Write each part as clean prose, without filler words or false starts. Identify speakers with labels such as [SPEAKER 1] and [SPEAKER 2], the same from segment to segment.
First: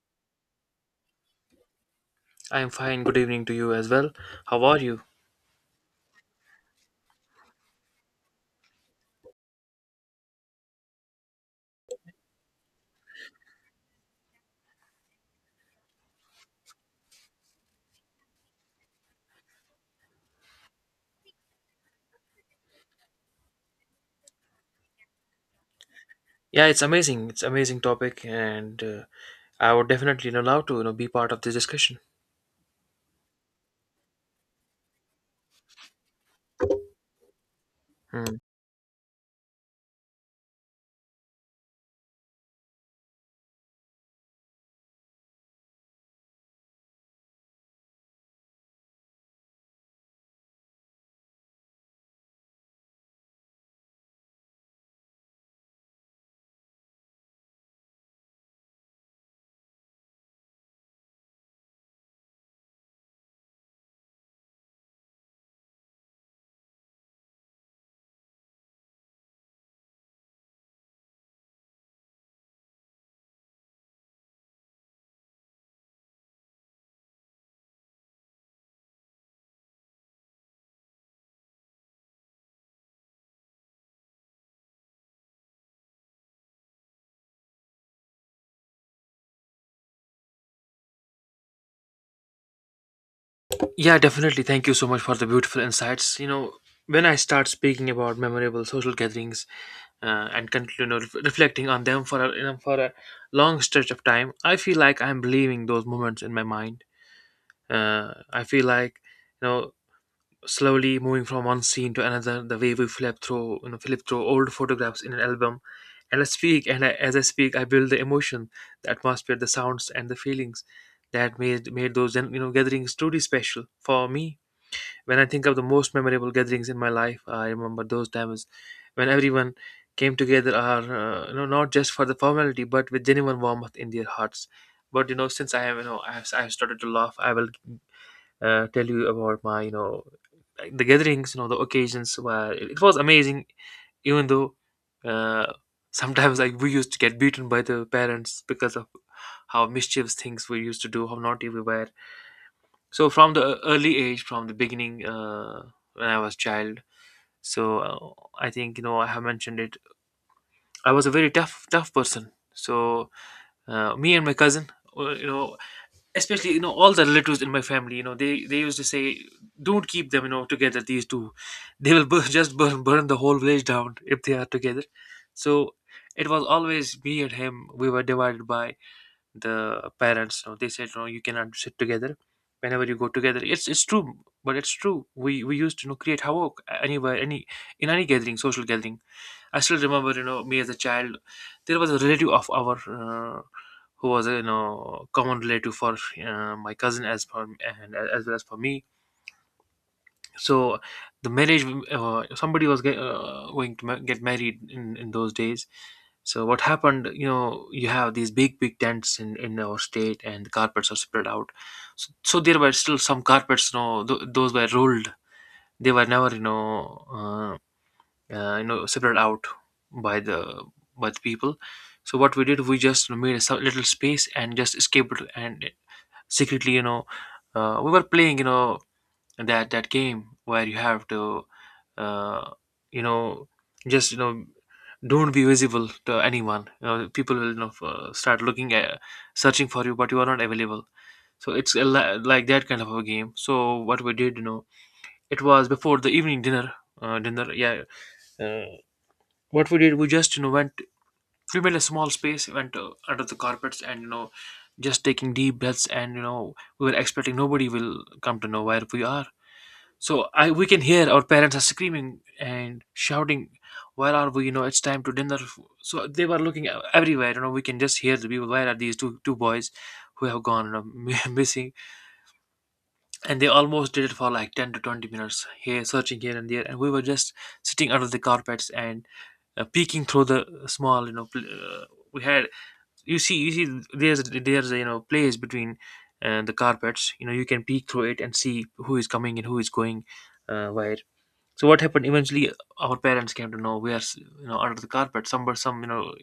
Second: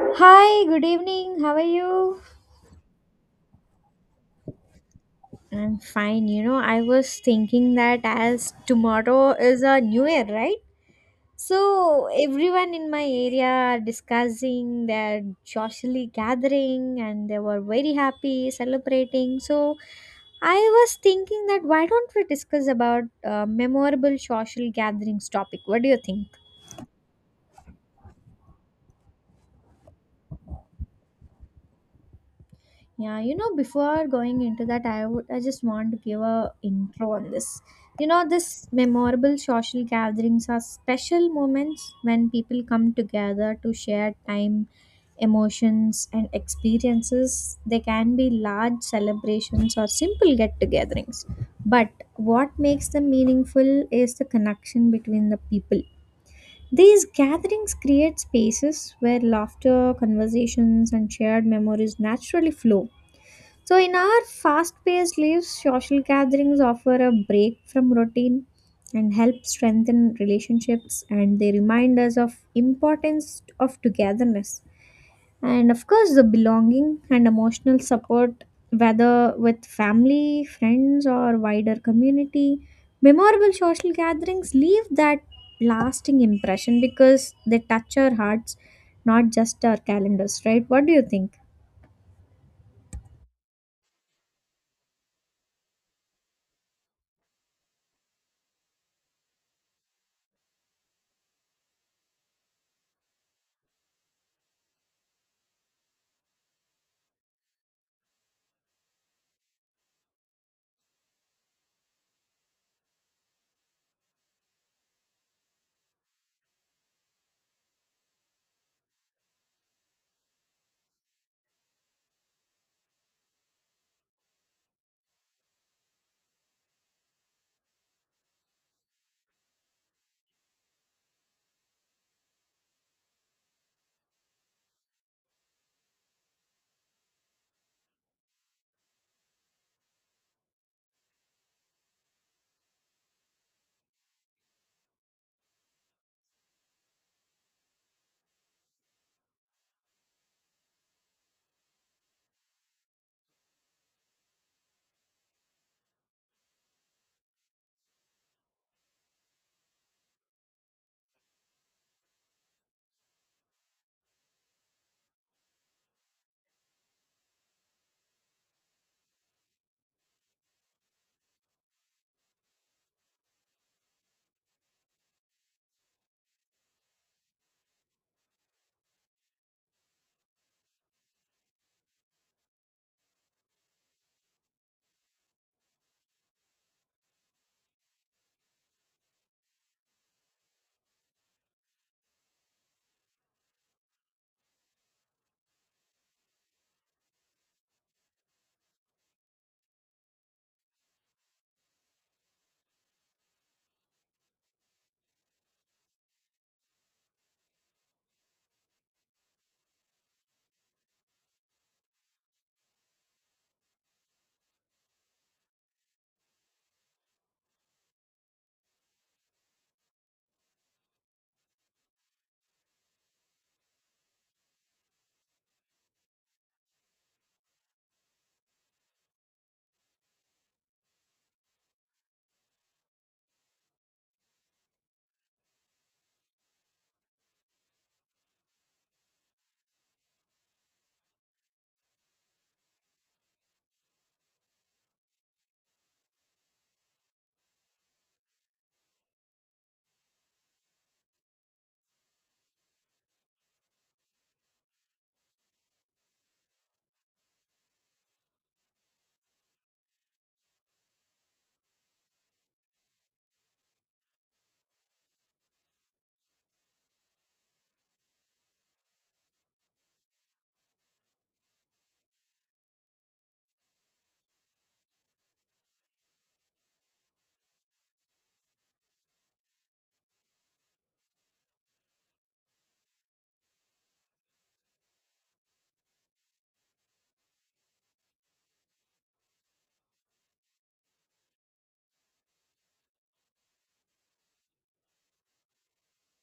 [SPEAKER 1] Hi, good evening. How are you?
[SPEAKER 2] I'm fine. Good evening to you as well. How are you?
[SPEAKER 1] I'm fine. You know, I was thinking that as tomorrow is a new year, right? So everyone in my area are discussing, they're joyfully gathering and they were very happy celebrating. So I was thinking that why don't we discuss about memorable social gatherings topic? What do you think?
[SPEAKER 2] Yeah, it's amazing. It's amazing topic, and I would definitely love to be part of this discussion.
[SPEAKER 1] Yeah, you know, before going into that, I just want to give a intro on this. You know,
[SPEAKER 2] Mm.
[SPEAKER 1] this memorable social gatherings are special moments when people come together to share time, emotions, and experiences. They can be large celebrations or simple get-togethers. But what makes them meaningful is the connection between the people. These gatherings create spaces where laughter, conversations, and shared memories naturally flow. So, in our fast paced lives, social gatherings offer a break from routine and help strengthen relationships, and they remind us of importance of togetherness, and of course the belonging and emotional support, whether with family, friends or wider community. Memorable social gatherings leave that lasting impression because they touch our hearts, not just our calendars, right? What do you think?
[SPEAKER 2] Yeah, definitely. Thank you so much for the beautiful insights. When I start speaking about memorable social gatherings and continue, reflecting on them for a, for a long stretch of time, I feel like I'm believing those moments in my mind. I feel like, you know slowly moving from one scene to another, the way we flip through old photographs in an album. And i speak and I, as i speak I build the emotion, the atmosphere, the sounds, and the feelings that made those gatherings truly special for me. When I think of the most memorable gatherings in my life, I remember those times when everyone came together, are not just for the formality but with genuine warmth in their hearts. But since I have, I have started to laugh, I will tell you about my, the gatherings, the occasions were it was amazing. Even though, uh, sometimes like we used to get beaten by the parents because of how mischievous things we used to do, how naughty we were. So from the early age, from the beginning, when I was child, so I think I have mentioned it. I was a very tough, tough person. So me and my cousin, uh, you know, especially all the relatives in my family, they used to say, don't keep them, together, these two. They will just burn the whole village down if they are together. So it was always me and him. We were divided by the parents. They said, no, you cannot sit together. Whenever you go together, it's true. But it's true, we used to, create havoc anywhere, any in any gathering, social gathering. I still remember, me as a child. There was a relative of our, who was, a, common relative for, my cousin as for and, as well as for me. So the marriage, somebody was going to get married in those days. So what happened? You have these big, big tents in our state, and the carpets are spread out. So, there were still some carpets. Those were rolled. They were never, uh, separated out by the people. So what we did, we just made a little space and just escaped, and secretly, we were playing, that game where you have to, uh, you know just you know don't be visible to anyone. People will, start looking at, searching for you, but you are not available. So it's a like that kind of a game. So what we did, it was before the evening dinner, dinner. Yeah. uh, what we did, we just went. We made a small space, went, under the carpets, and just taking deep breaths, and we were expecting nobody will come to know where we are. So I we can hear our parents are screaming and shouting, where are we? It's time to dinner. So they were looking, everywhere. We can just hear the people, where are these two boys who have gone, missing? And they almost did it for like 10 to 20 minutes, here searching here and there, and we were just sitting under the carpets and, peeking through the small, we had. You see, there's place between, the carpets. You can peek through it and see who is coming and who is going, where. So what happened eventually, our parents came to know we are, under the carpet. Some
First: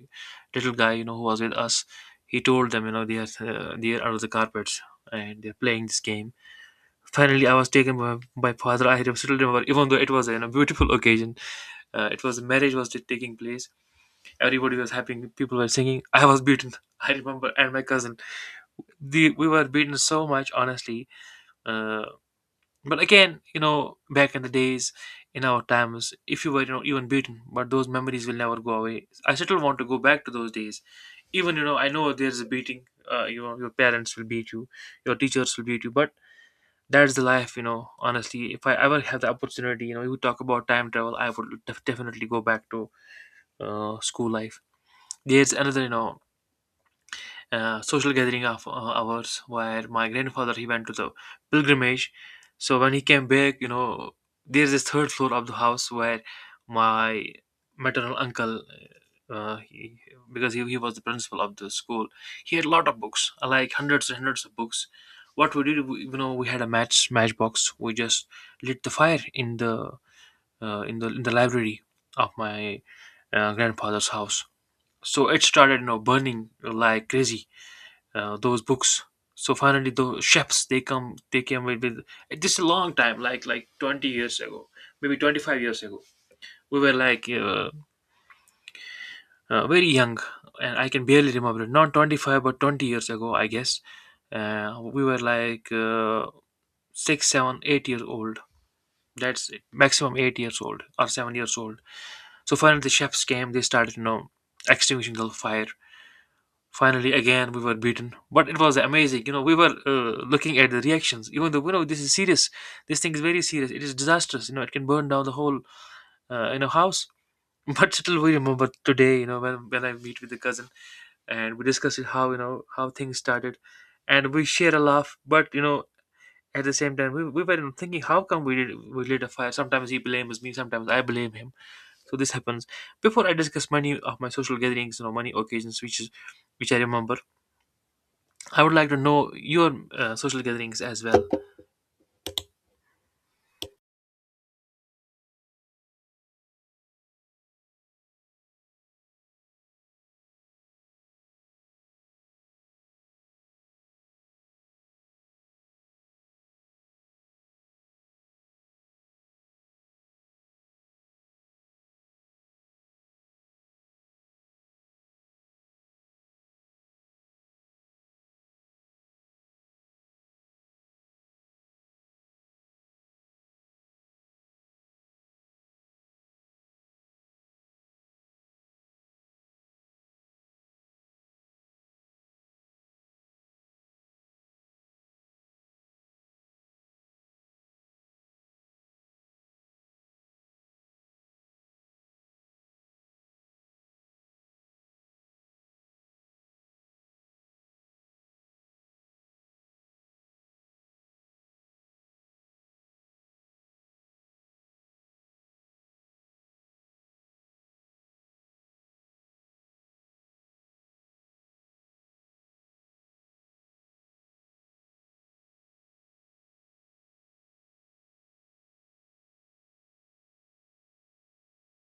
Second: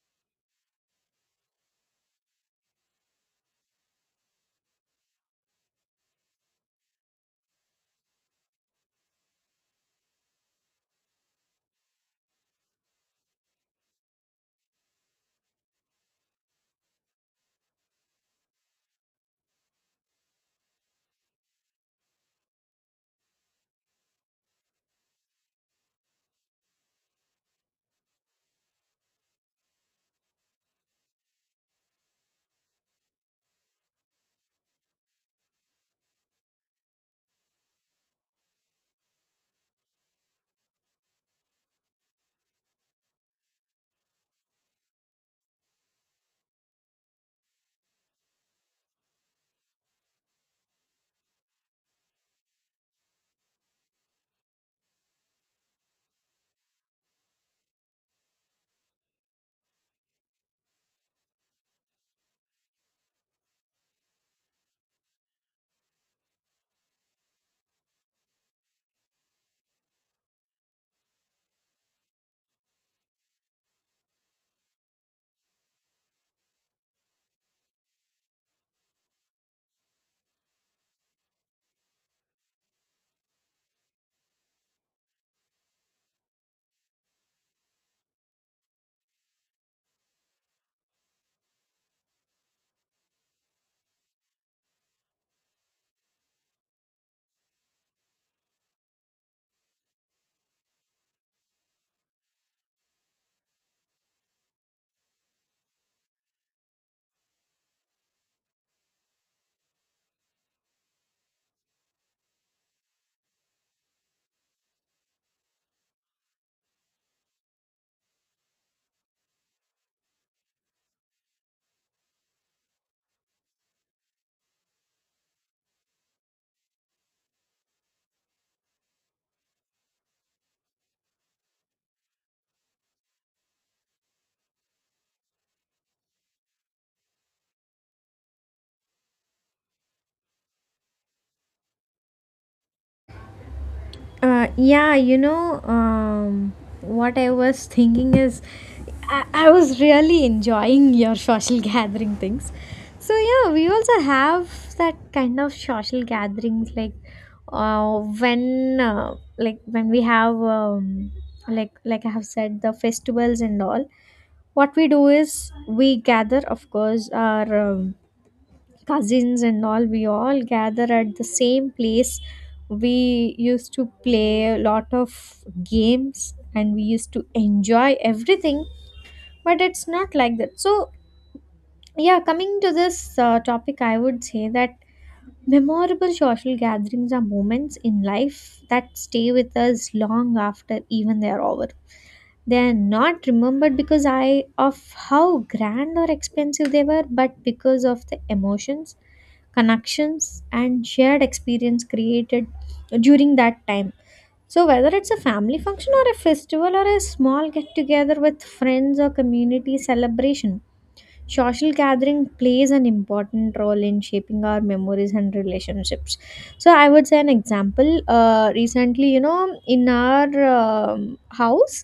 [SPEAKER 2] little guy, who was with us, he told them, they are under the carpets, and they're playing this game. Finally, I was taken by my father. I still remember, even though it was a, a beautiful occasion, it was marriage was taking place. Everybody was happy. People were singing. I was beaten. I remember, and my cousin. The we were beaten so much, honestly. Uh, but again, back in the days, in our times, if you were, even beaten, but those memories will never go away. I still want to go back to those days. Even, I know there's a beating. Your parents will beat you, your teachers will beat you, but that's the life. Honestly, if I ever have the opportunity, you talk about time travel, I would definitely go back to, school life. There's another, social gathering of, ours where my grandfather, he went to the pilgrimage. So when he came back, there's this third floor of the house where my maternal uncle, he, because he was the principal of the school. He had a lot of books, like hundreds and hundreds of books. What we did, we, you know we had a matchbox. We just lit the fire in the, in the library of my, grandfather's house. So it started, burning like crazy, those books. So finally, those chefs, they come they came with, this is a long time, like 20 years ago, maybe 25 years ago. We were like, very young, and I can barely remember it. Not 25, but 20 years ago, I guess. We were like, six, seven, 8 years old. That's it. Maximum 8 years old or 7 years old. So finally, the chefs came. They started, extinguishing the fire. Finally, again, we were beaten, but it was amazing. We were, looking at the reactions, even though, this is serious. This thing is very serious. It is disastrous. It can burn down the whole, house. But still, we remember today, when I meet with the cousin and we discuss it, how, how things started. And we share a laugh, but, at the same time, we were thinking, how come we lit a fire? Sometimes he blames me, sometimes I blame him. So this happens. Before I discuss many of my social gatherings, many occasions, which I remember. I would like to know your, social gatherings as well.
[SPEAKER 1] Yeah, you know, what I was thinking is, I was really enjoying your social gathering things. So, yeah, we also have that kind of social gatherings like when like when we have like I have said, the festivals and all. What we do is we gather of course our cousins and all, we all gather at the same place. We used to play a lot of games and we used to enjoy everything, but it's not like that. So yeah, coming to this topic, I would say that memorable social gatherings are moments in life that stay with us long after even they are over. They are not remembered because I of how grand or expensive they were, but because of the emotions, connections, and shared experience created during that time. So, whether it's a family function or a festival or a small get together with friends or community celebration, social gathering plays an important role in shaping our memories and relationships. So I would say an example. Recently, you know, in our house,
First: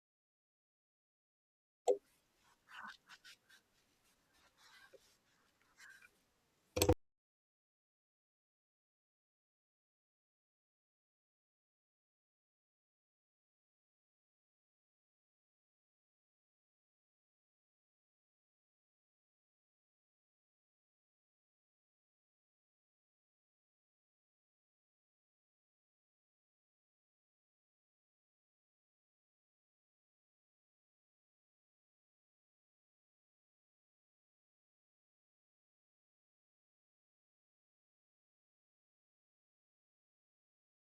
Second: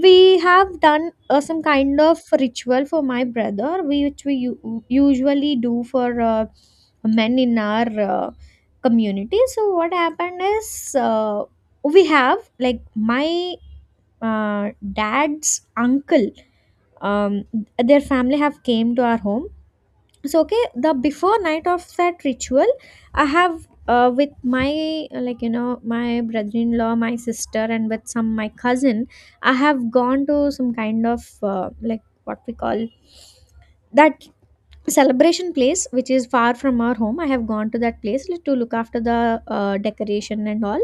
[SPEAKER 1] we have done some kind of ritual for my brother, we, which we usually do for men in our community. So what happened is, we have like my dad's uncle, um their family have came to our home. So okay, the before night of that ritual, I have with my like you know, my brother-in-law, my sister and with some my cousin, I have gone to some kind of like what we call that celebration place which is far from our home. I have gone to that place to look after the decoration and all.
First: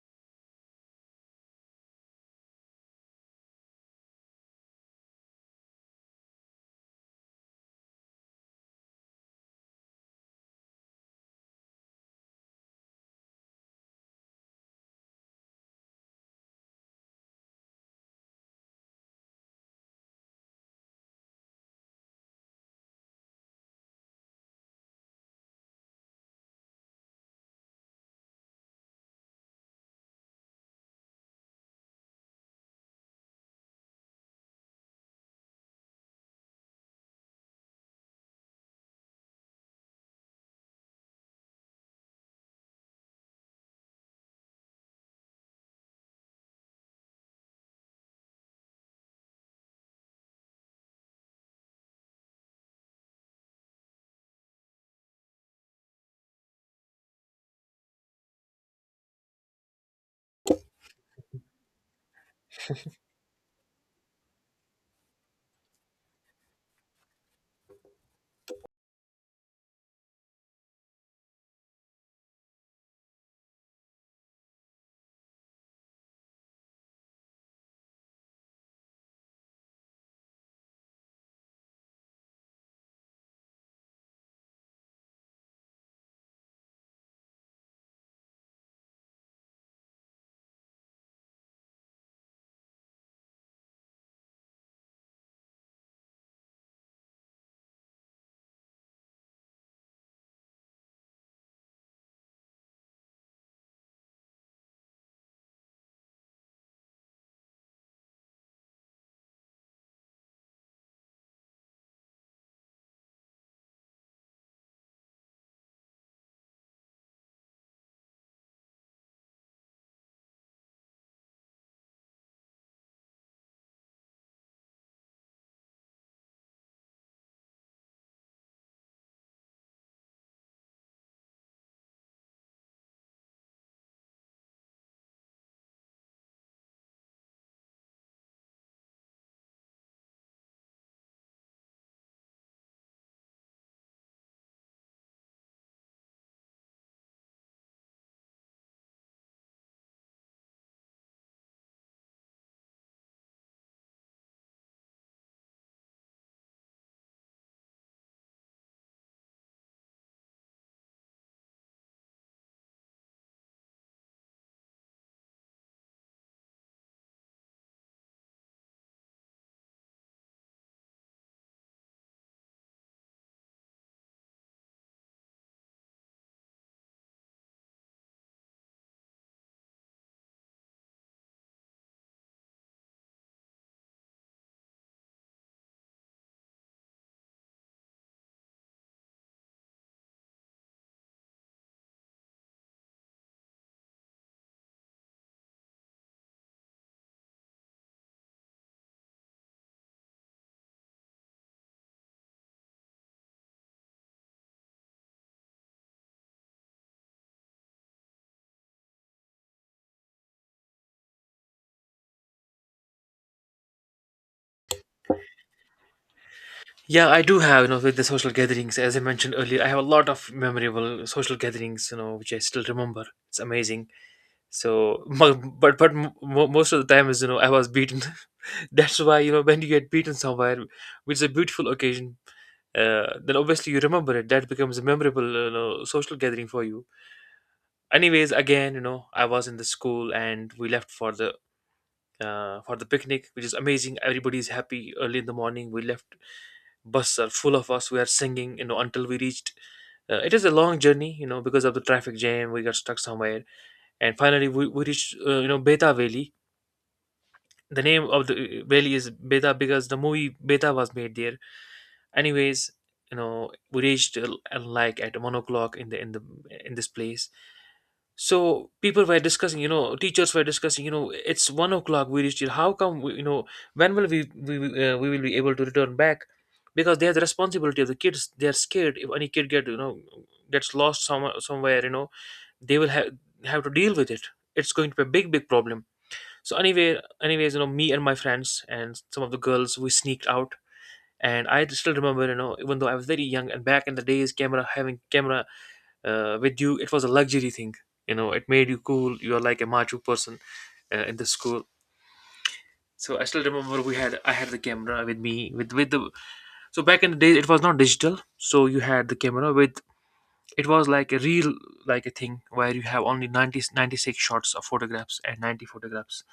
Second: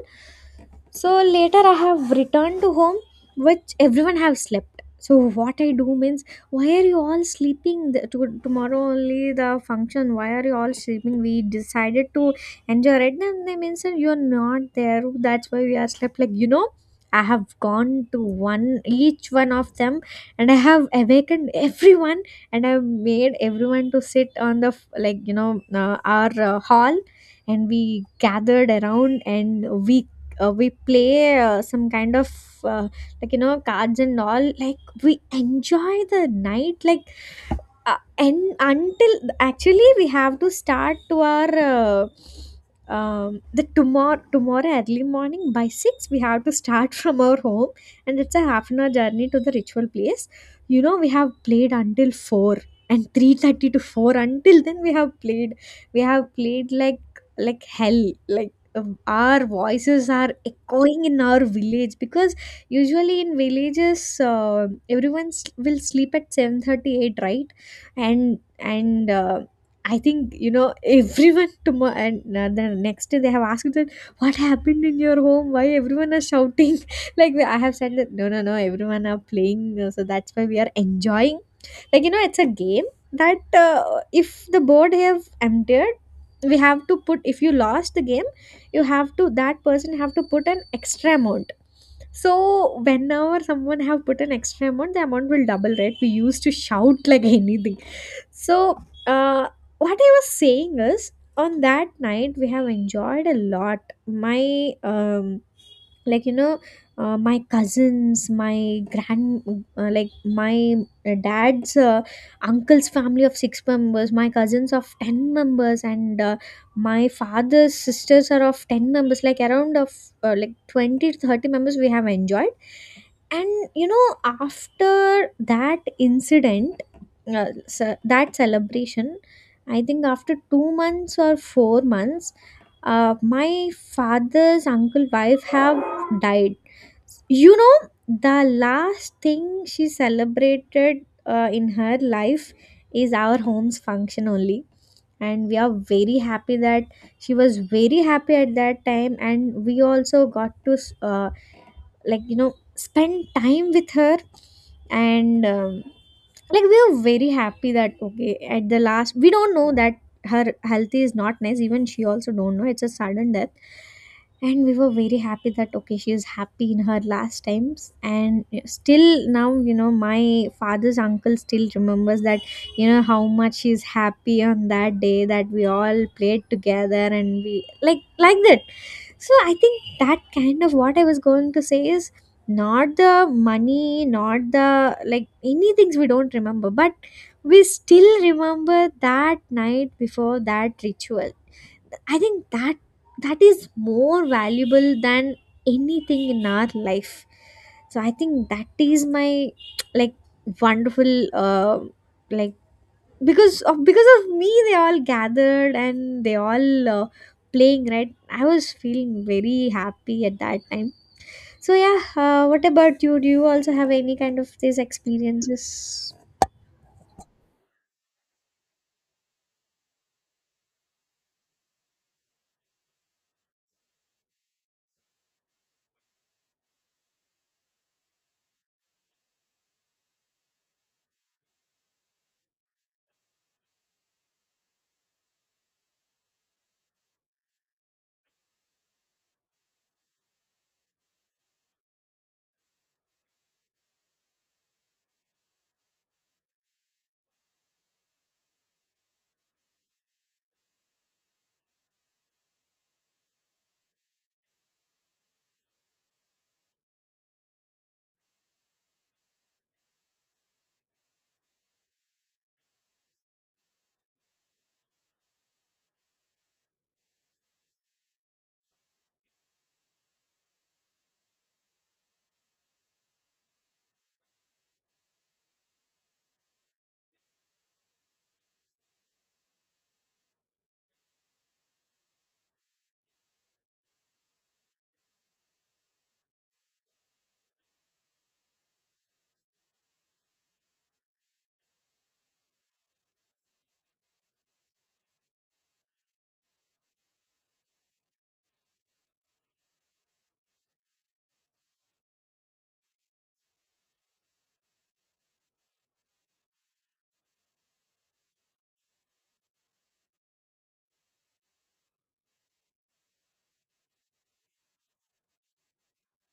[SPEAKER 1] So later I have returned to home, which everyone have slept. So what I do means, why are you all sleeping? Tomorrow only the function, why are you all sleeping? We decided to enjoy it, and they means that you're not there, that's why we are slept, like you know. I have gone to one, each one of them, and I have awakened everyone, and I've made everyone to sit on the like you know our hall, and we gathered around and we we play some kind of uh, like you know cards and all, like we enjoy the night like uh, and until actually we have to start to our um, the tomorrow early morning by 6:00 we have to start from our home, and it's a half an hour journey to the ritual place. You know, we have played until 4:00, and 3:30 to 4:00, until then we have played. We have played like hell, like, um, our voices are echoing in our village, because usually in villages, uh, everyone will sleep at 7:38, right? And I think, you know, everyone tomorrow and the next day they have asked that, what happened in your home, why everyone are shouting? Like I have said that no no no, everyone are playing, so that's why we are enjoying. Like you know, it's a game that uh, if the board have emptied, we have to put, if you lost the game, you have to, that person have to put an extra amount. So whenever someone have put an extra amount, the amount will double, right? We used to shout like anything. So uh, what I was saying is, on that night we have enjoyed a lot. My um, like you know my cousins, my grand like my dad's uncle's family of six members, my cousins of 10 members, and my father's sisters are of 10 members, like around of like 20 to 30 members we have enjoyed. And you know, after that incident, uh, that celebration, I think after 2 months or 4 months, my father's uncle wife have died. You know, the last thing she celebrated in her life is our home's function only. And we are very happy that she was very happy at that time. And we also got to, like, you know, spend time with her. And like we were very happy that okay, at the last we don't know that her health is not nice, even she also don't know, it's a sudden death. And we were very happy that okay, she is happy in her last times, and still now you know my father's uncle still remembers that, you know, how much she's happy on that day, that we all played together and we like that. So I think that kind of, what I was going to say is, not the money, not the like any things we don't remember, but we still remember that night before that ritual. I think that that is more valuable than anything in our life. So I think that is my like wonderful like because of, because of me they all gathered and they all playing, right? I was feeling very happy at that time. So yeah, what about you, do you also have any kind of these experiences?
[SPEAKER 2] Yeah, I do have, with the social gatherings, as I mentioned earlier, I have a lot of memorable social gatherings, which I still remember. It's amazing. So, most of the time is, I was beaten. That's why, when you get beaten somewhere, which is a beautiful occasion, then obviously you remember it. That becomes a memorable, social gathering for you. Anyways, again, I was in the school and we left for the picnic, which is amazing. Everybody is happy early in the morning. We left, buses are full of us. We are singing, until we reached. It is a long journey, because of the traffic jam. We got stuck somewhere, and finally we reached, Beta Valley. The name of the, valley is Beta because the movie Beta was made there. Anyways, we reached like at 1 o'clock in this place. So people were discussing, teachers were discussing, it's 1 o'clock, we reached here, how come we, when will we will be able to return back? Because they have the responsibility of the kids, they are scared if any kid gets lost somewhere. They will have to deal with it. It's going to be a big big problem. So anyways, me and my friends and some of the girls, we sneaked out. And I still remember, even though I was very young, and back in the days, camera having camera with you, it was a luxury thing. It made you cool, you are like a macho person in the school. So I still remember, we had I had the camera with me, with the. So back in the days, it was not digital, so you had the camera with, it was like a real, like a thing where you have only 90 96 shots of photographs and 90 photographs.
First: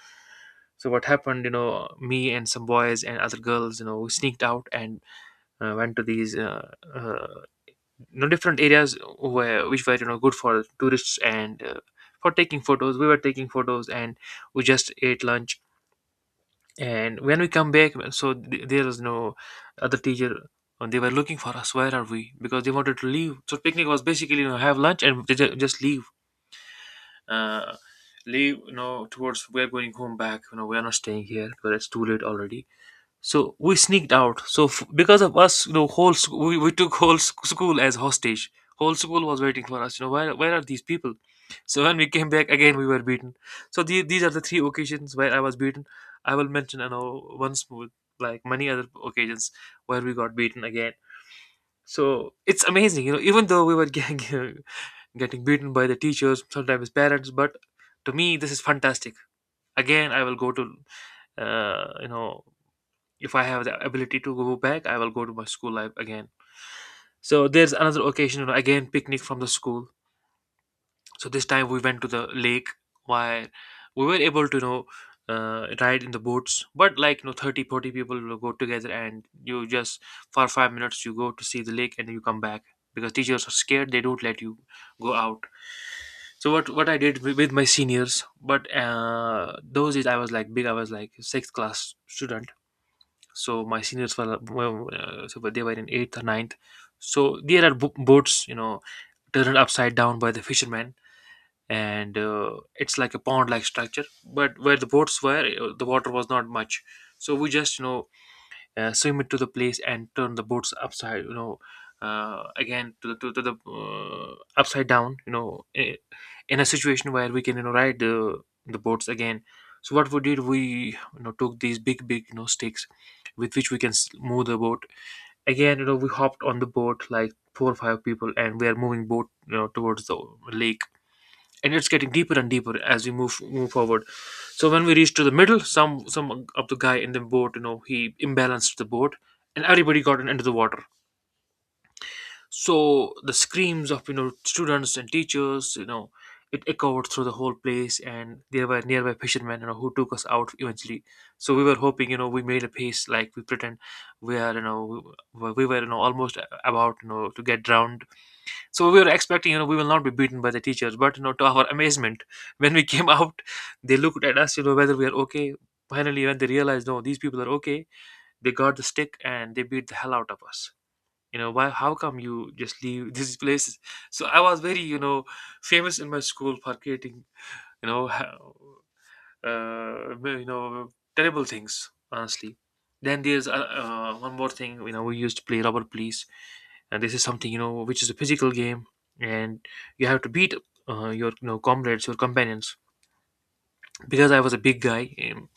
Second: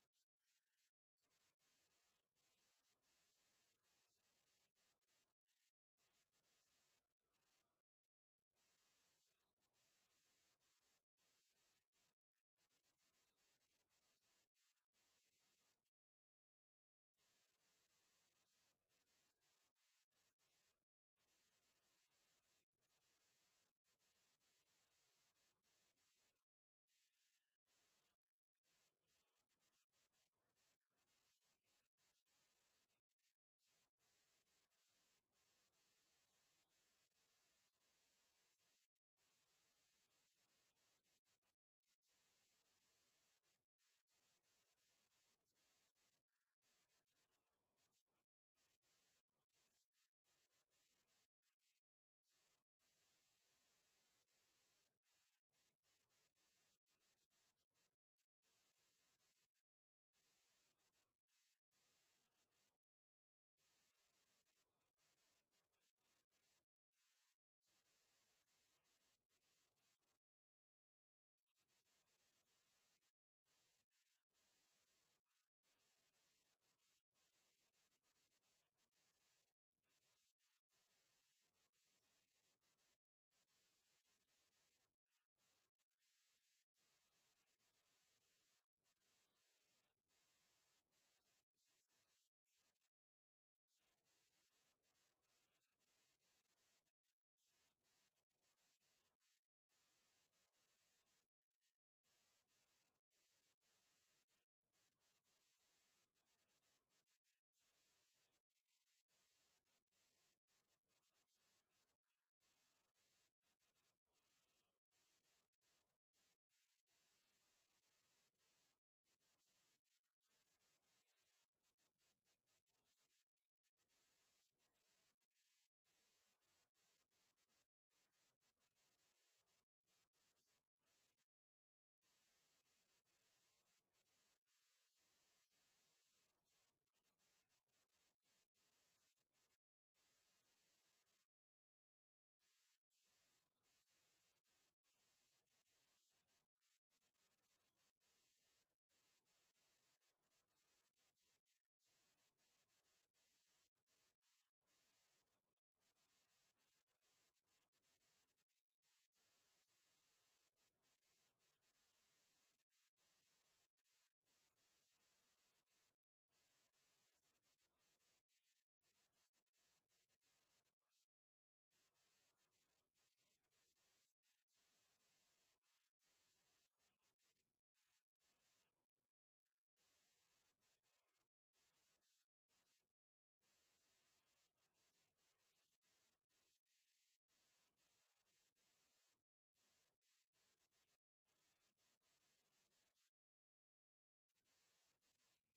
[SPEAKER 2] So what happened, me and some boys and other girls, we sneaked out, and went to these uh, different areas where which were, good for tourists, and for taking photos, we were taking photos. And we just ate lunch. And when we come back, well, so there was no other teacher. And they were looking for us, where are we, because they wanted to leave. So picnic was basically, have lunch, and they just leave uh leave, towards, we're going home back. We're not staying here because it's too late already. So we sneaked out. So because of us, we took whole school as hostage. Whole school was waiting for us. Where are these people? So when we came back again, we were beaten. So these are the three occasions where I was beaten. I will mention, once more, like many other occasions where we got beaten again. So it's amazing, even though we were getting beaten by the teachers, sometimes parents, but to me, this is fantastic. Again, I will go to, uh, you know, if I have the ability to go back, I will go to my school life again. So there's another occasion, again picnic from the school. So this time we went to the lake, where we were able to ride in the boats, but, like, 30, 40 people will go together, and you just, for 5 minutes, you go to see the lake and you come back because teachers are scared, they don't let you go out. So what I did with my seniors, but those is, I was like big, I was like sixth class student. So my seniors were, well, so they were in eighth or ninth. So there are boats, turned upside down by the fishermen. And it's like a pond like structure, but where the boats were, the water was not much. So we just, swim it to the place and turn the boats upside, again to the upside down. In a situation where we can, ride the boats again. So what we did, we, took these big big, sticks. With which we can move the boat. Again, we hopped on the boat, like four or five people, and we are moving boat, towards the lake. And it's getting deeper and deeper as we move forward. So when we reached to the middle, some of the guy in the boat, he imbalanced the boat, and everybody got into the water. So the screams of, students and teachers, it echoed through the whole place, and there were nearby fishermen, who took us out eventually. So we were hoping, we made a pace like we pretend we are, we were, almost about, to get drowned. So we were expecting, we will not be beaten by the teachers, but, to our amazement, when we came out, they looked at us, whether we are okay. Finally, when they realized, no, these people are okay, they got the stick and they beat the hell out of us. Why? How come you just leave these places? So I was very, famous in my school for creating, you know, ha- well, terrible things, honestly. Then there's one more thing. We used to play rubber police. And this is something, which is a physical game. And you have to beat your, comrades, your companions. Because I was a big guy in,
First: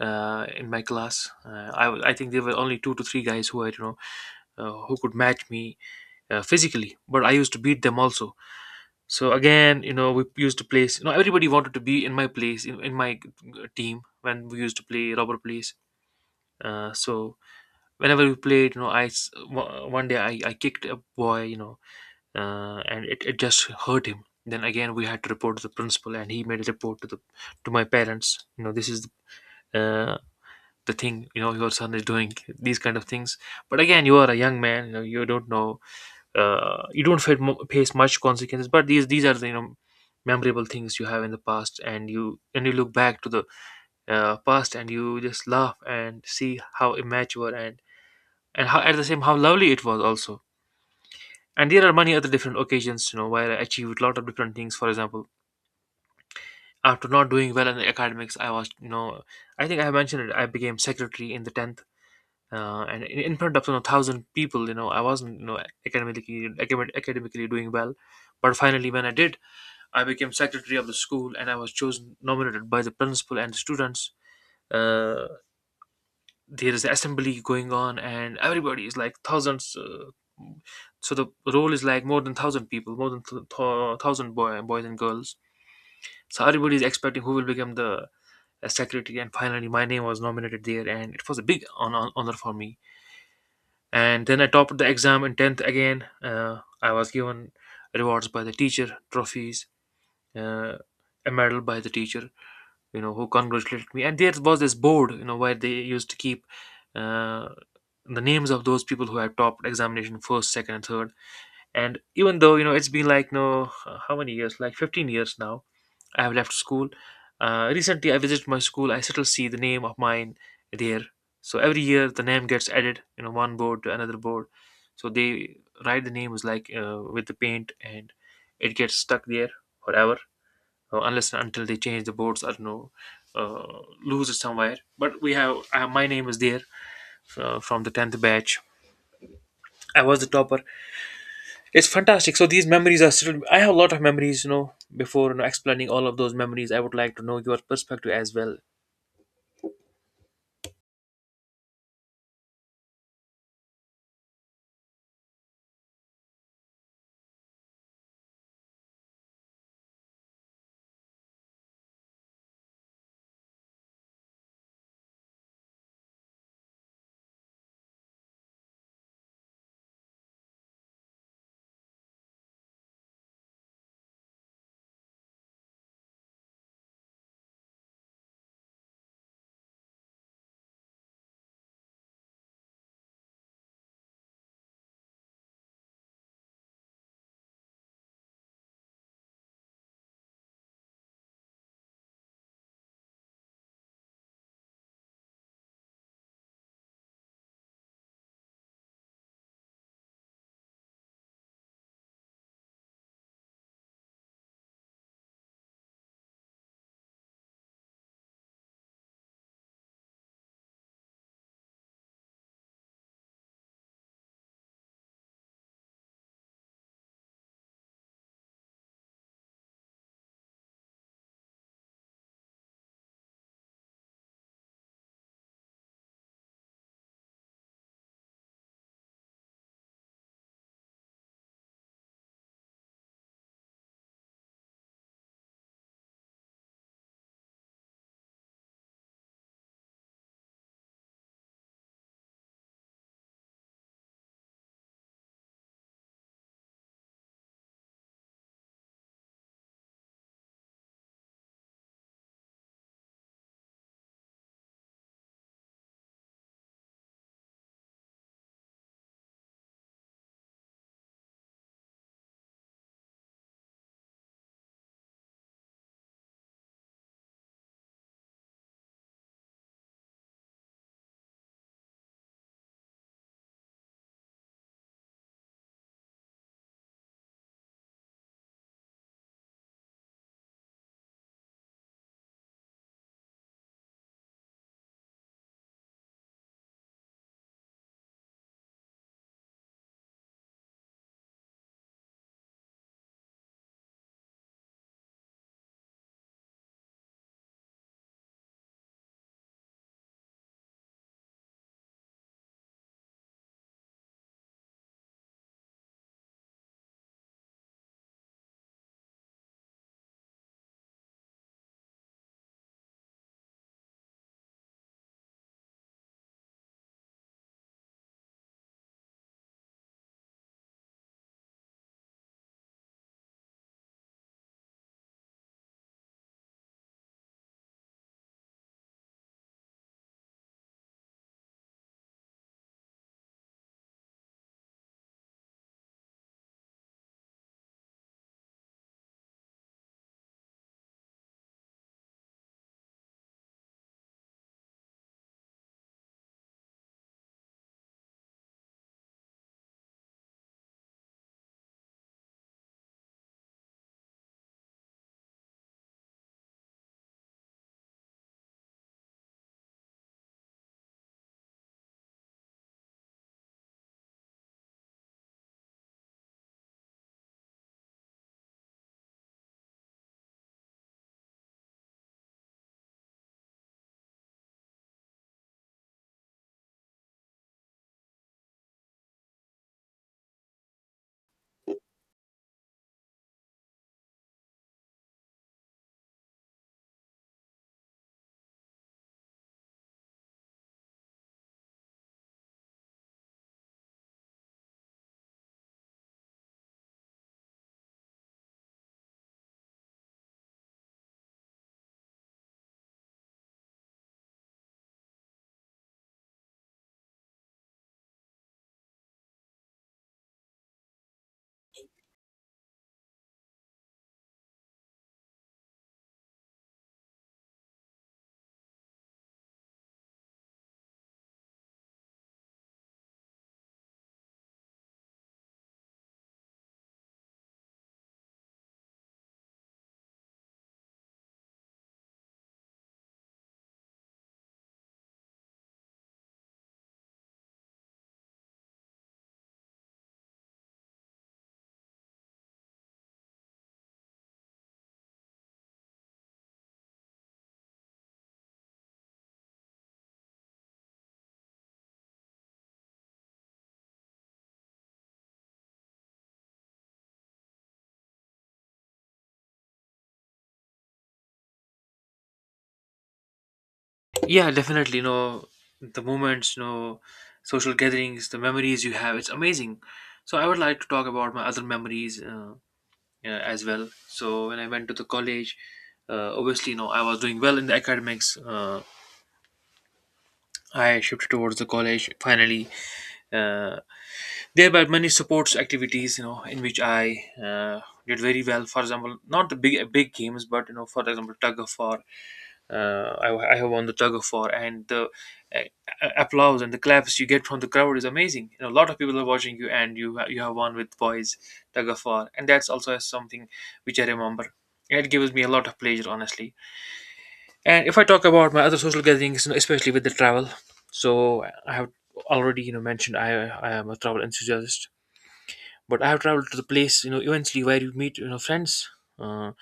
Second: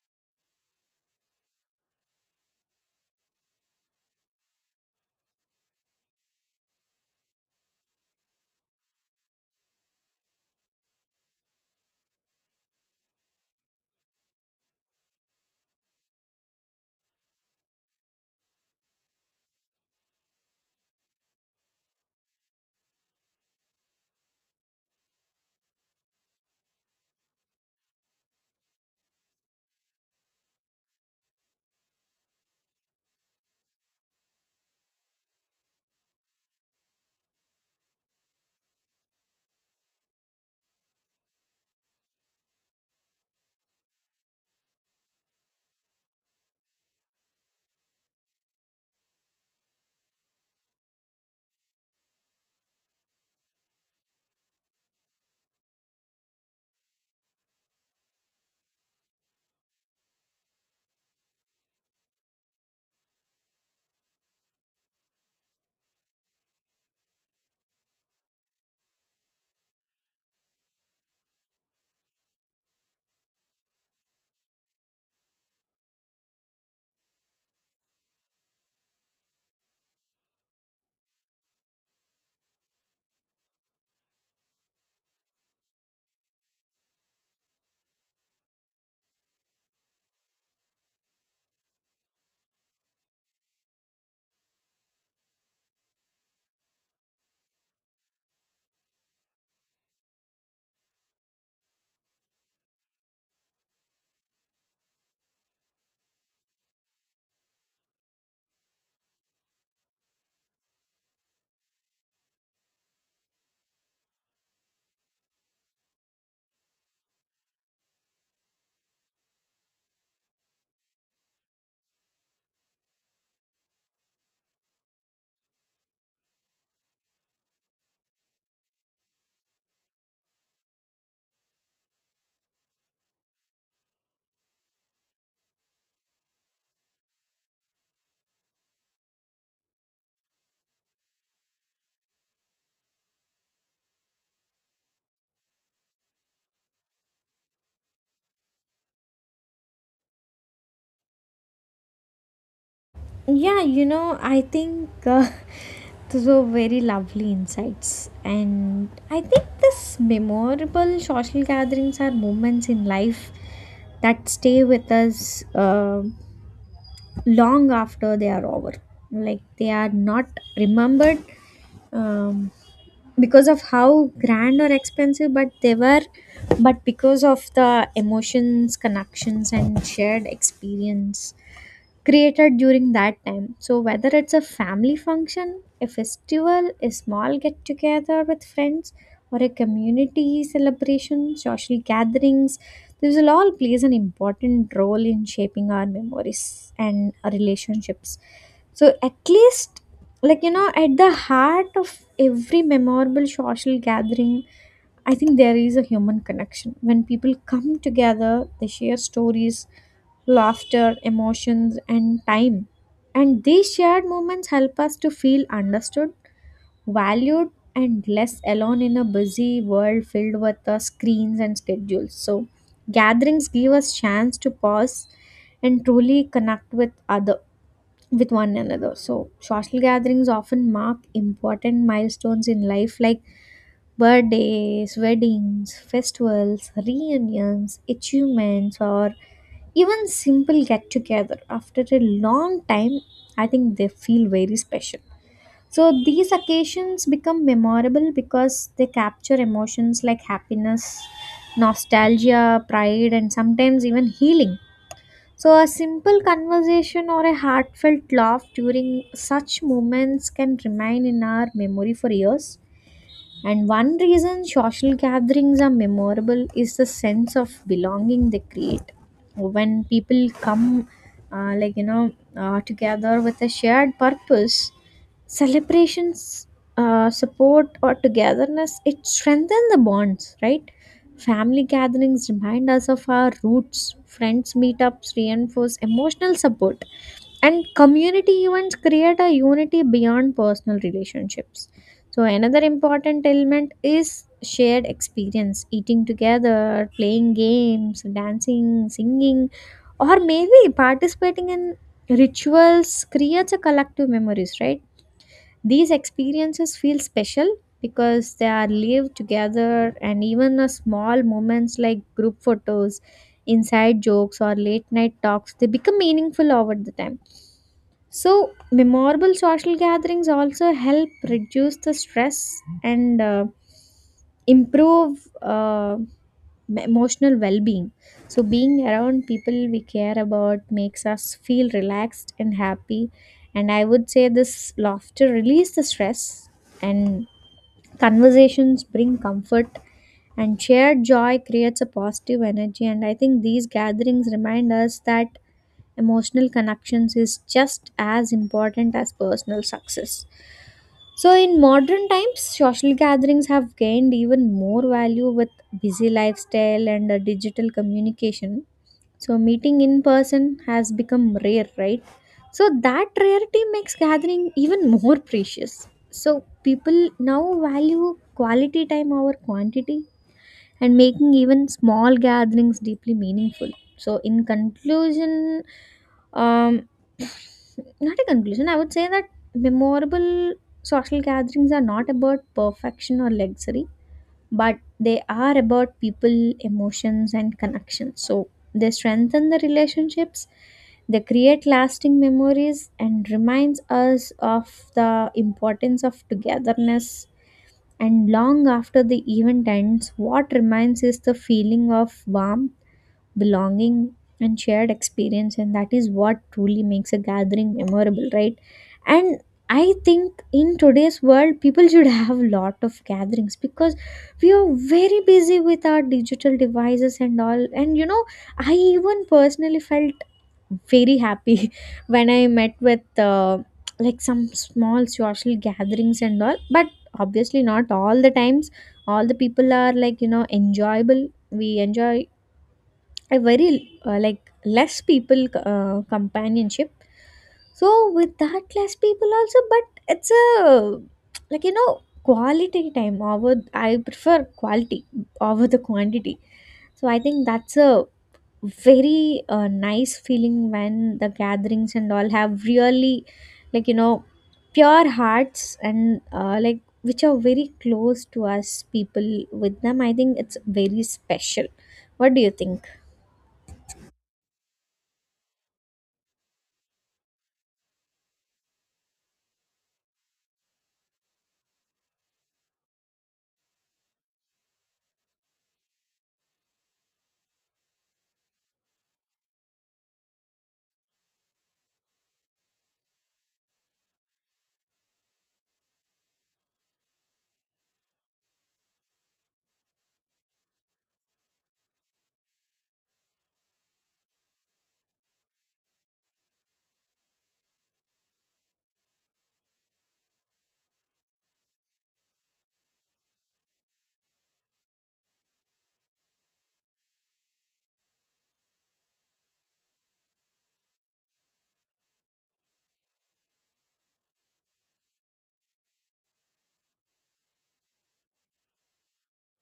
[SPEAKER 2] uh, in my class. I think there were only two to three guys who I you know who could match me physically, but I used to beat them also. So again, we used to play. Everybody wanted to be in my place, in my team when we used to play rubber place. So whenever we played, one day, I kicked a boy, and it just hurt him. Then again, we had to report to the principal, and he made a report to my parents. This is uh, the thing, your son is doing these kind of things. But again, you are a young man, you don't know, you don't face, face much consequences. But these are the, memorable things you have in the past, and you look back to the past, and you just laugh and see how immature and how, at the same, how lovely it was also. And there are many other different occasions, where I achieved a lot of different things. For example, after not doing well in the academics, I was, I think I have mentioned it, I became secretary in the 10th. And in front of, 1,000 people, I wasn't, academically doing well. But finally, when I did, I became secretary of the school, and I was chosen, nominated by the principal and the students. uh, there is assembly going on and everybody is like thousands. So the role is like more than 1,000 people, more than 1,000 boys and girls. So everybody is expecting who will become the secretary, and finally my name was nominated there, and it was a big honor for me. And then I topped the exam in 10th again. I was given rewards by the teacher, trophies, uh, a medal by the teacher, who congratulated me. And there was this board, where they used to keep uh, the names of those people who had topped examination first, second, and third. And even though, it's been like, no, how many years? Like 15 years now I have left school. Recently, I visited my school. I still see the name of mine there. So every year, the name gets added, one board to another board. So they write the names like with the paint, and it gets stuck there forever, unless and until they change the boards or, no, lose it somewhere. But we have my name is there, from the 10th batch. I was the topper. It's fantastic. So these memories are still. I have a lot of memories. Before, explaining all of those memories, I would like to know your perspective as well.
[SPEAKER 1] Yeah, you know, I think those were very lovely insights. And I think this memorable social gatherings are moments in life that stay with us, um long after they are over. Like they are not remembered, um, because of how grand or expensive but they were, but because of the emotions, connections and shared experience created during that time. So whether it's a family function, a festival, a small get together with friends or a community celebration, social gatherings, this will all plays an important role in shaping our memories and our relationships. So at least, like you know, at the heart of every memorable social gathering, I think there is a human connection. When people come together, they share stories, laughter, emotions and time, and these shared moments help us to feel understood, valued and less alone in a busy world filled with screens and schedules. So gatherings give us chance to pause and truly connect with other, with one another. So social gatherings often mark important milestones in life like birthdays, weddings, festivals, reunions, achievements, or even simple get together after a long time. I think they feel very special. So these occasions become memorable because they capture emotions like happiness, nostalgia, pride, and sometimes even healing. So a simple conversation or a heartfelt laugh during such moments can remain in our memory for years. And one reason social gatherings are memorable is the sense of belonging they create. When people come, like, you know, together with a shared purpose, celebrations, support, or togetherness, it strengthens the bonds, right? Family gatherings remind us of our roots, friends' meetups reinforce emotional support, and community events create a unity beyond personal relationships. So, another important element is shared experience: eating together, playing games, dancing, singing, or maybe participating in rituals creates a collective memories, right? These experiences feel special because they are lived together, and even a small moments like group photos, inside jokes, or late night talks, they become meaningful over the time. So, memorable social gatherings also help reduce the stress and improve emotional well being. So, being around people we care about makes us feel relaxed and happy. And I would say this laughter release the stress, and conversations bring comfort, and shared joy creates a positive energy. And I think these gatherings remind us that emotional connections is just as important as personal success. So, in modern times, social gatherings have gained even more value with busy lifestyle and digital communication. So meeting in person has become rare, right? So that rarity makes gathering even more precious. So people now value quality time over quantity, and making even small gatherings deeply meaningful. So in conclusion, um not a conclusion, I would say that memorable social gatherings are not about perfection or luxury, but they are about people, emotions, and connections. So they strengthen the relationships, they create lasting memories, and reminds us of the importance of togetherness. And long after the event ends, what remains is the feeling of warmth, belonging and shared experience, and that is what truly makes a gathering memorable, right? And I think in today's world people should have a lot of gatherings because we are very busy with our digital devices and all, and you know, I even personally felt very happy when I met with like some small social gatherings and all. But obviously not all the times all the people are like you know enjoyable. We enjoy a very like less people companionship. So with that less people also, but it's a like you know quality time over, I prefer quality over the quantity. So I think that's a very nice feeling when the gatherings and all have really like you know pure hearts and like which are very close to us people, with them I think it's very special. What do you think?
[SPEAKER 2] Yeah, definitely. The moments, social gatherings, the memories you have, it's amazing. So I would like to talk about my other memories as well. So when I went to the college, obviously, I was doing well in the academics. I shifted towards the college finally. Uh, Thereby, many sports activities, in which I did very well. For example, not the big big games, but, for example, tug of war. I have won the tug of war, and the applause and the claps you get from the crowd is amazing. A lot of people are watching you, and you you have won with boys tug of war, and that's also something which I remember. It gives me a lot of pleasure, honestly. And if I talk about my other social gatherings, especially with the travel, so I have already, mentioned, I am a travel enthusiast. But I have traveled to the place, eventually where you meet, friends, uh,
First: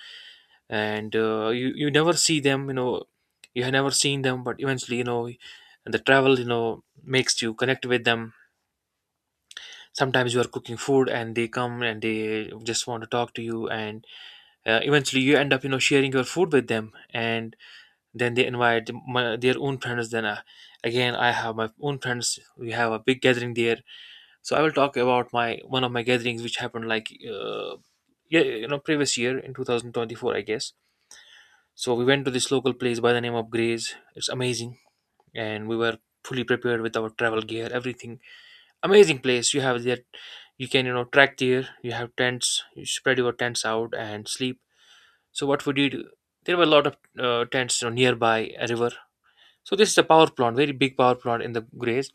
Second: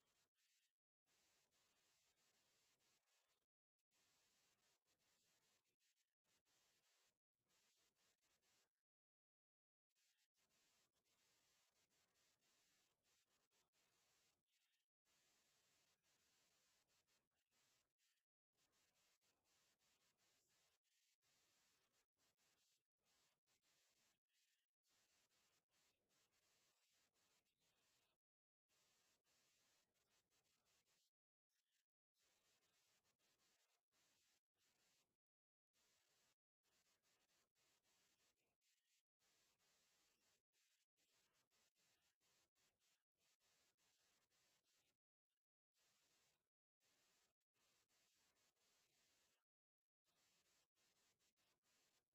[SPEAKER 2] and you never see them, you have never seen them, but eventually, the travel, makes you connect with them. Sometimes you are cooking food and they come and they just want to talk to you, and eventually you end up, you know, sharing your food with them, and then they invite their own friends. Then again, I have my own friends. We have a big gathering there. So I will talk about my one of my gatherings which happened like yeah, you know, previous year in 2024, I guess. So we went to this local place by the name of Grays. It's amazing, and we were fully prepared with our travel gear, everything. Amazing place. You have that, you can, you know, track there. You have tents. You spread your tents out and sleep. So what we did, there were a lot of tents, you know, nearby a river. So this is a power plant, very big power plant in the Grays,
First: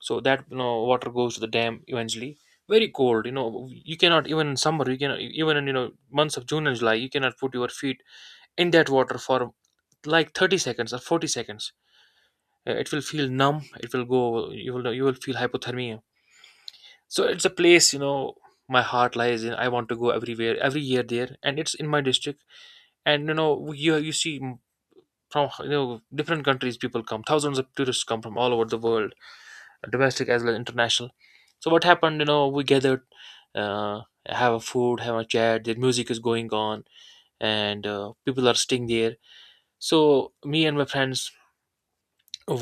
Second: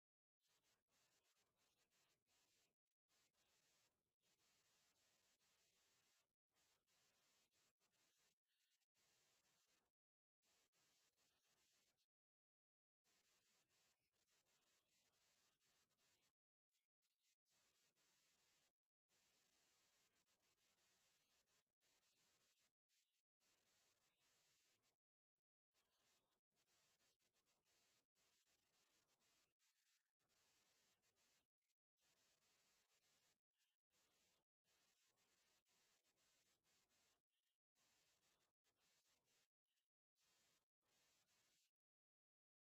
[SPEAKER 2] so that, you know, water goes to the dam eventually. Very cold, you know. You cannot even in summer, you cannot even in, you know, months of June and July, you cannot put your feet in that water for like 30 seconds or 40 seconds. It will feel numb, it will go, you will feel hypothermia. So it's a place, you know, my heart lies in. I want to go everywhere every year there, and it's in my district. And you know, you see from, you know, different countries, people come, thousands of tourists come from all over the world, domestic as well as international. So what happened? You know, we gathered, uh, have a food, have a chat. The music is going on, and people are staying there. So me and my friends,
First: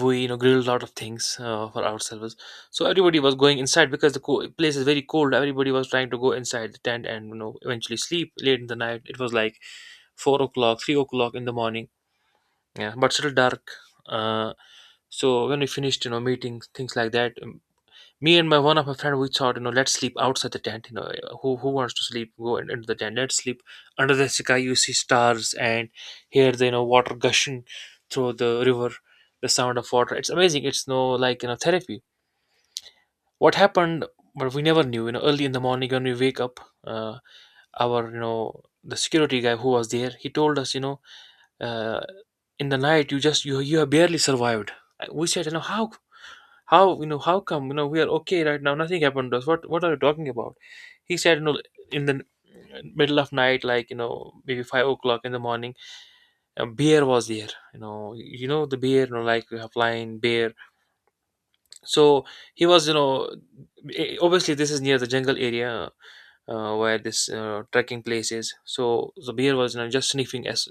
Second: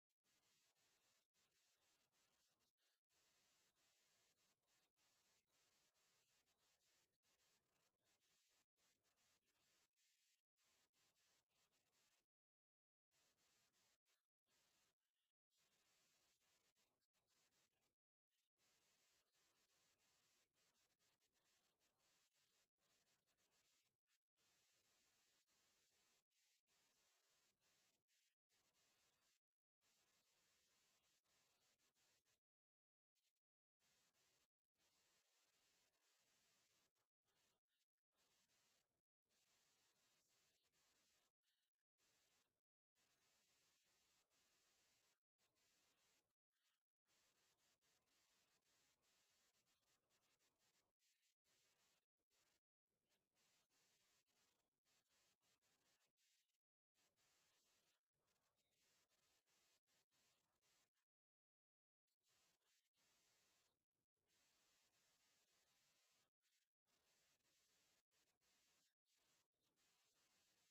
[SPEAKER 2] we, you know, grilled a lot of things for ourselves. So everybody was going inside because the place is very cold. Everybody was trying to go inside the tent and, you know, eventually sleep late in the night. It was like 4 o'clock, 3 o'clock in the morning. Yeah, but still dark. Uh, so when we finished, you know, meetings, things like that, me and my one of my friend, we thought, you know, let's sleep outside the tent, you know. Who wants to sleep, go in, into the tent. Let's sleep under the sky, you see stars and hear the, you know, water gushing through the river, the sound of water. It's amazing. It's no, like, you know, therapy. What happened, but we never knew, you know, early in the morning when we wake up, uh, our, you know, the security guy who was there, he told us, you know, uh, in the night, you just, you have barely survived. We said, you know, how, you know, how come, you know, we are okay right now, nothing happened to us. What are you talking about? He said, you know, in the middle of night, like, you know, maybe 5 o'clock in the morning, a bear was there. You know, you know the bear, you know, like we have lion, bear. So he was, you know, obviously this is near the jungle area, where this trekking place is, so the bear was, you know, just sniffing us,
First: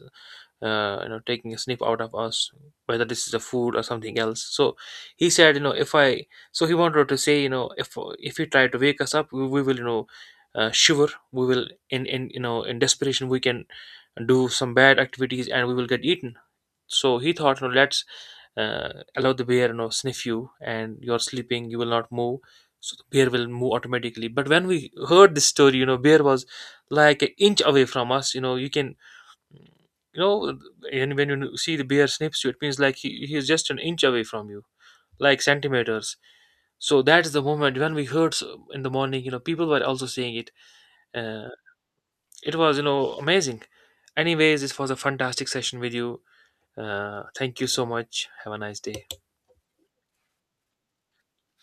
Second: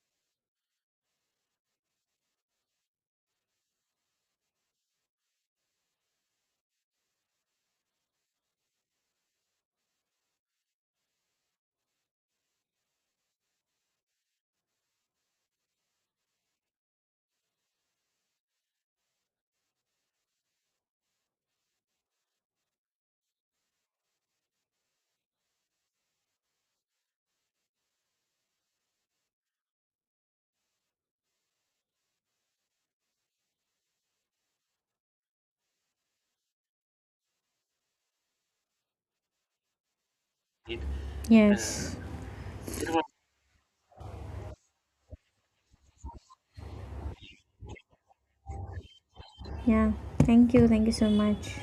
[SPEAKER 2] you know, taking a snip out of us, whether this is a food or something else. So he said you know if I so he wanted to say, you know, if you try to wake us up, we will, you know, shiver, we will in, you know, in desperation, we can do some bad activities and we will get eaten. So he thought, you know, let's allow the bear, you know, sniff you, and you're sleeping, you will not move, so the bear will move automatically. But when we heard this story, you know, bear was like an inch away from us, you know, you can, you know, and when you see the bear snips you, it means like he is just an inch away from you, like centimeters. So that is the moment when we heard in the morning, you know, people were also saying it. uh,
[SPEAKER 1] Yes.
[SPEAKER 2] it was, you
[SPEAKER 1] It was-
[SPEAKER 2] know, amazing. Anyways, this was a fantastic session with you. Uh, thank you so much, have a nice day.
[SPEAKER 1] Yeah. Thank you. Thank you so much.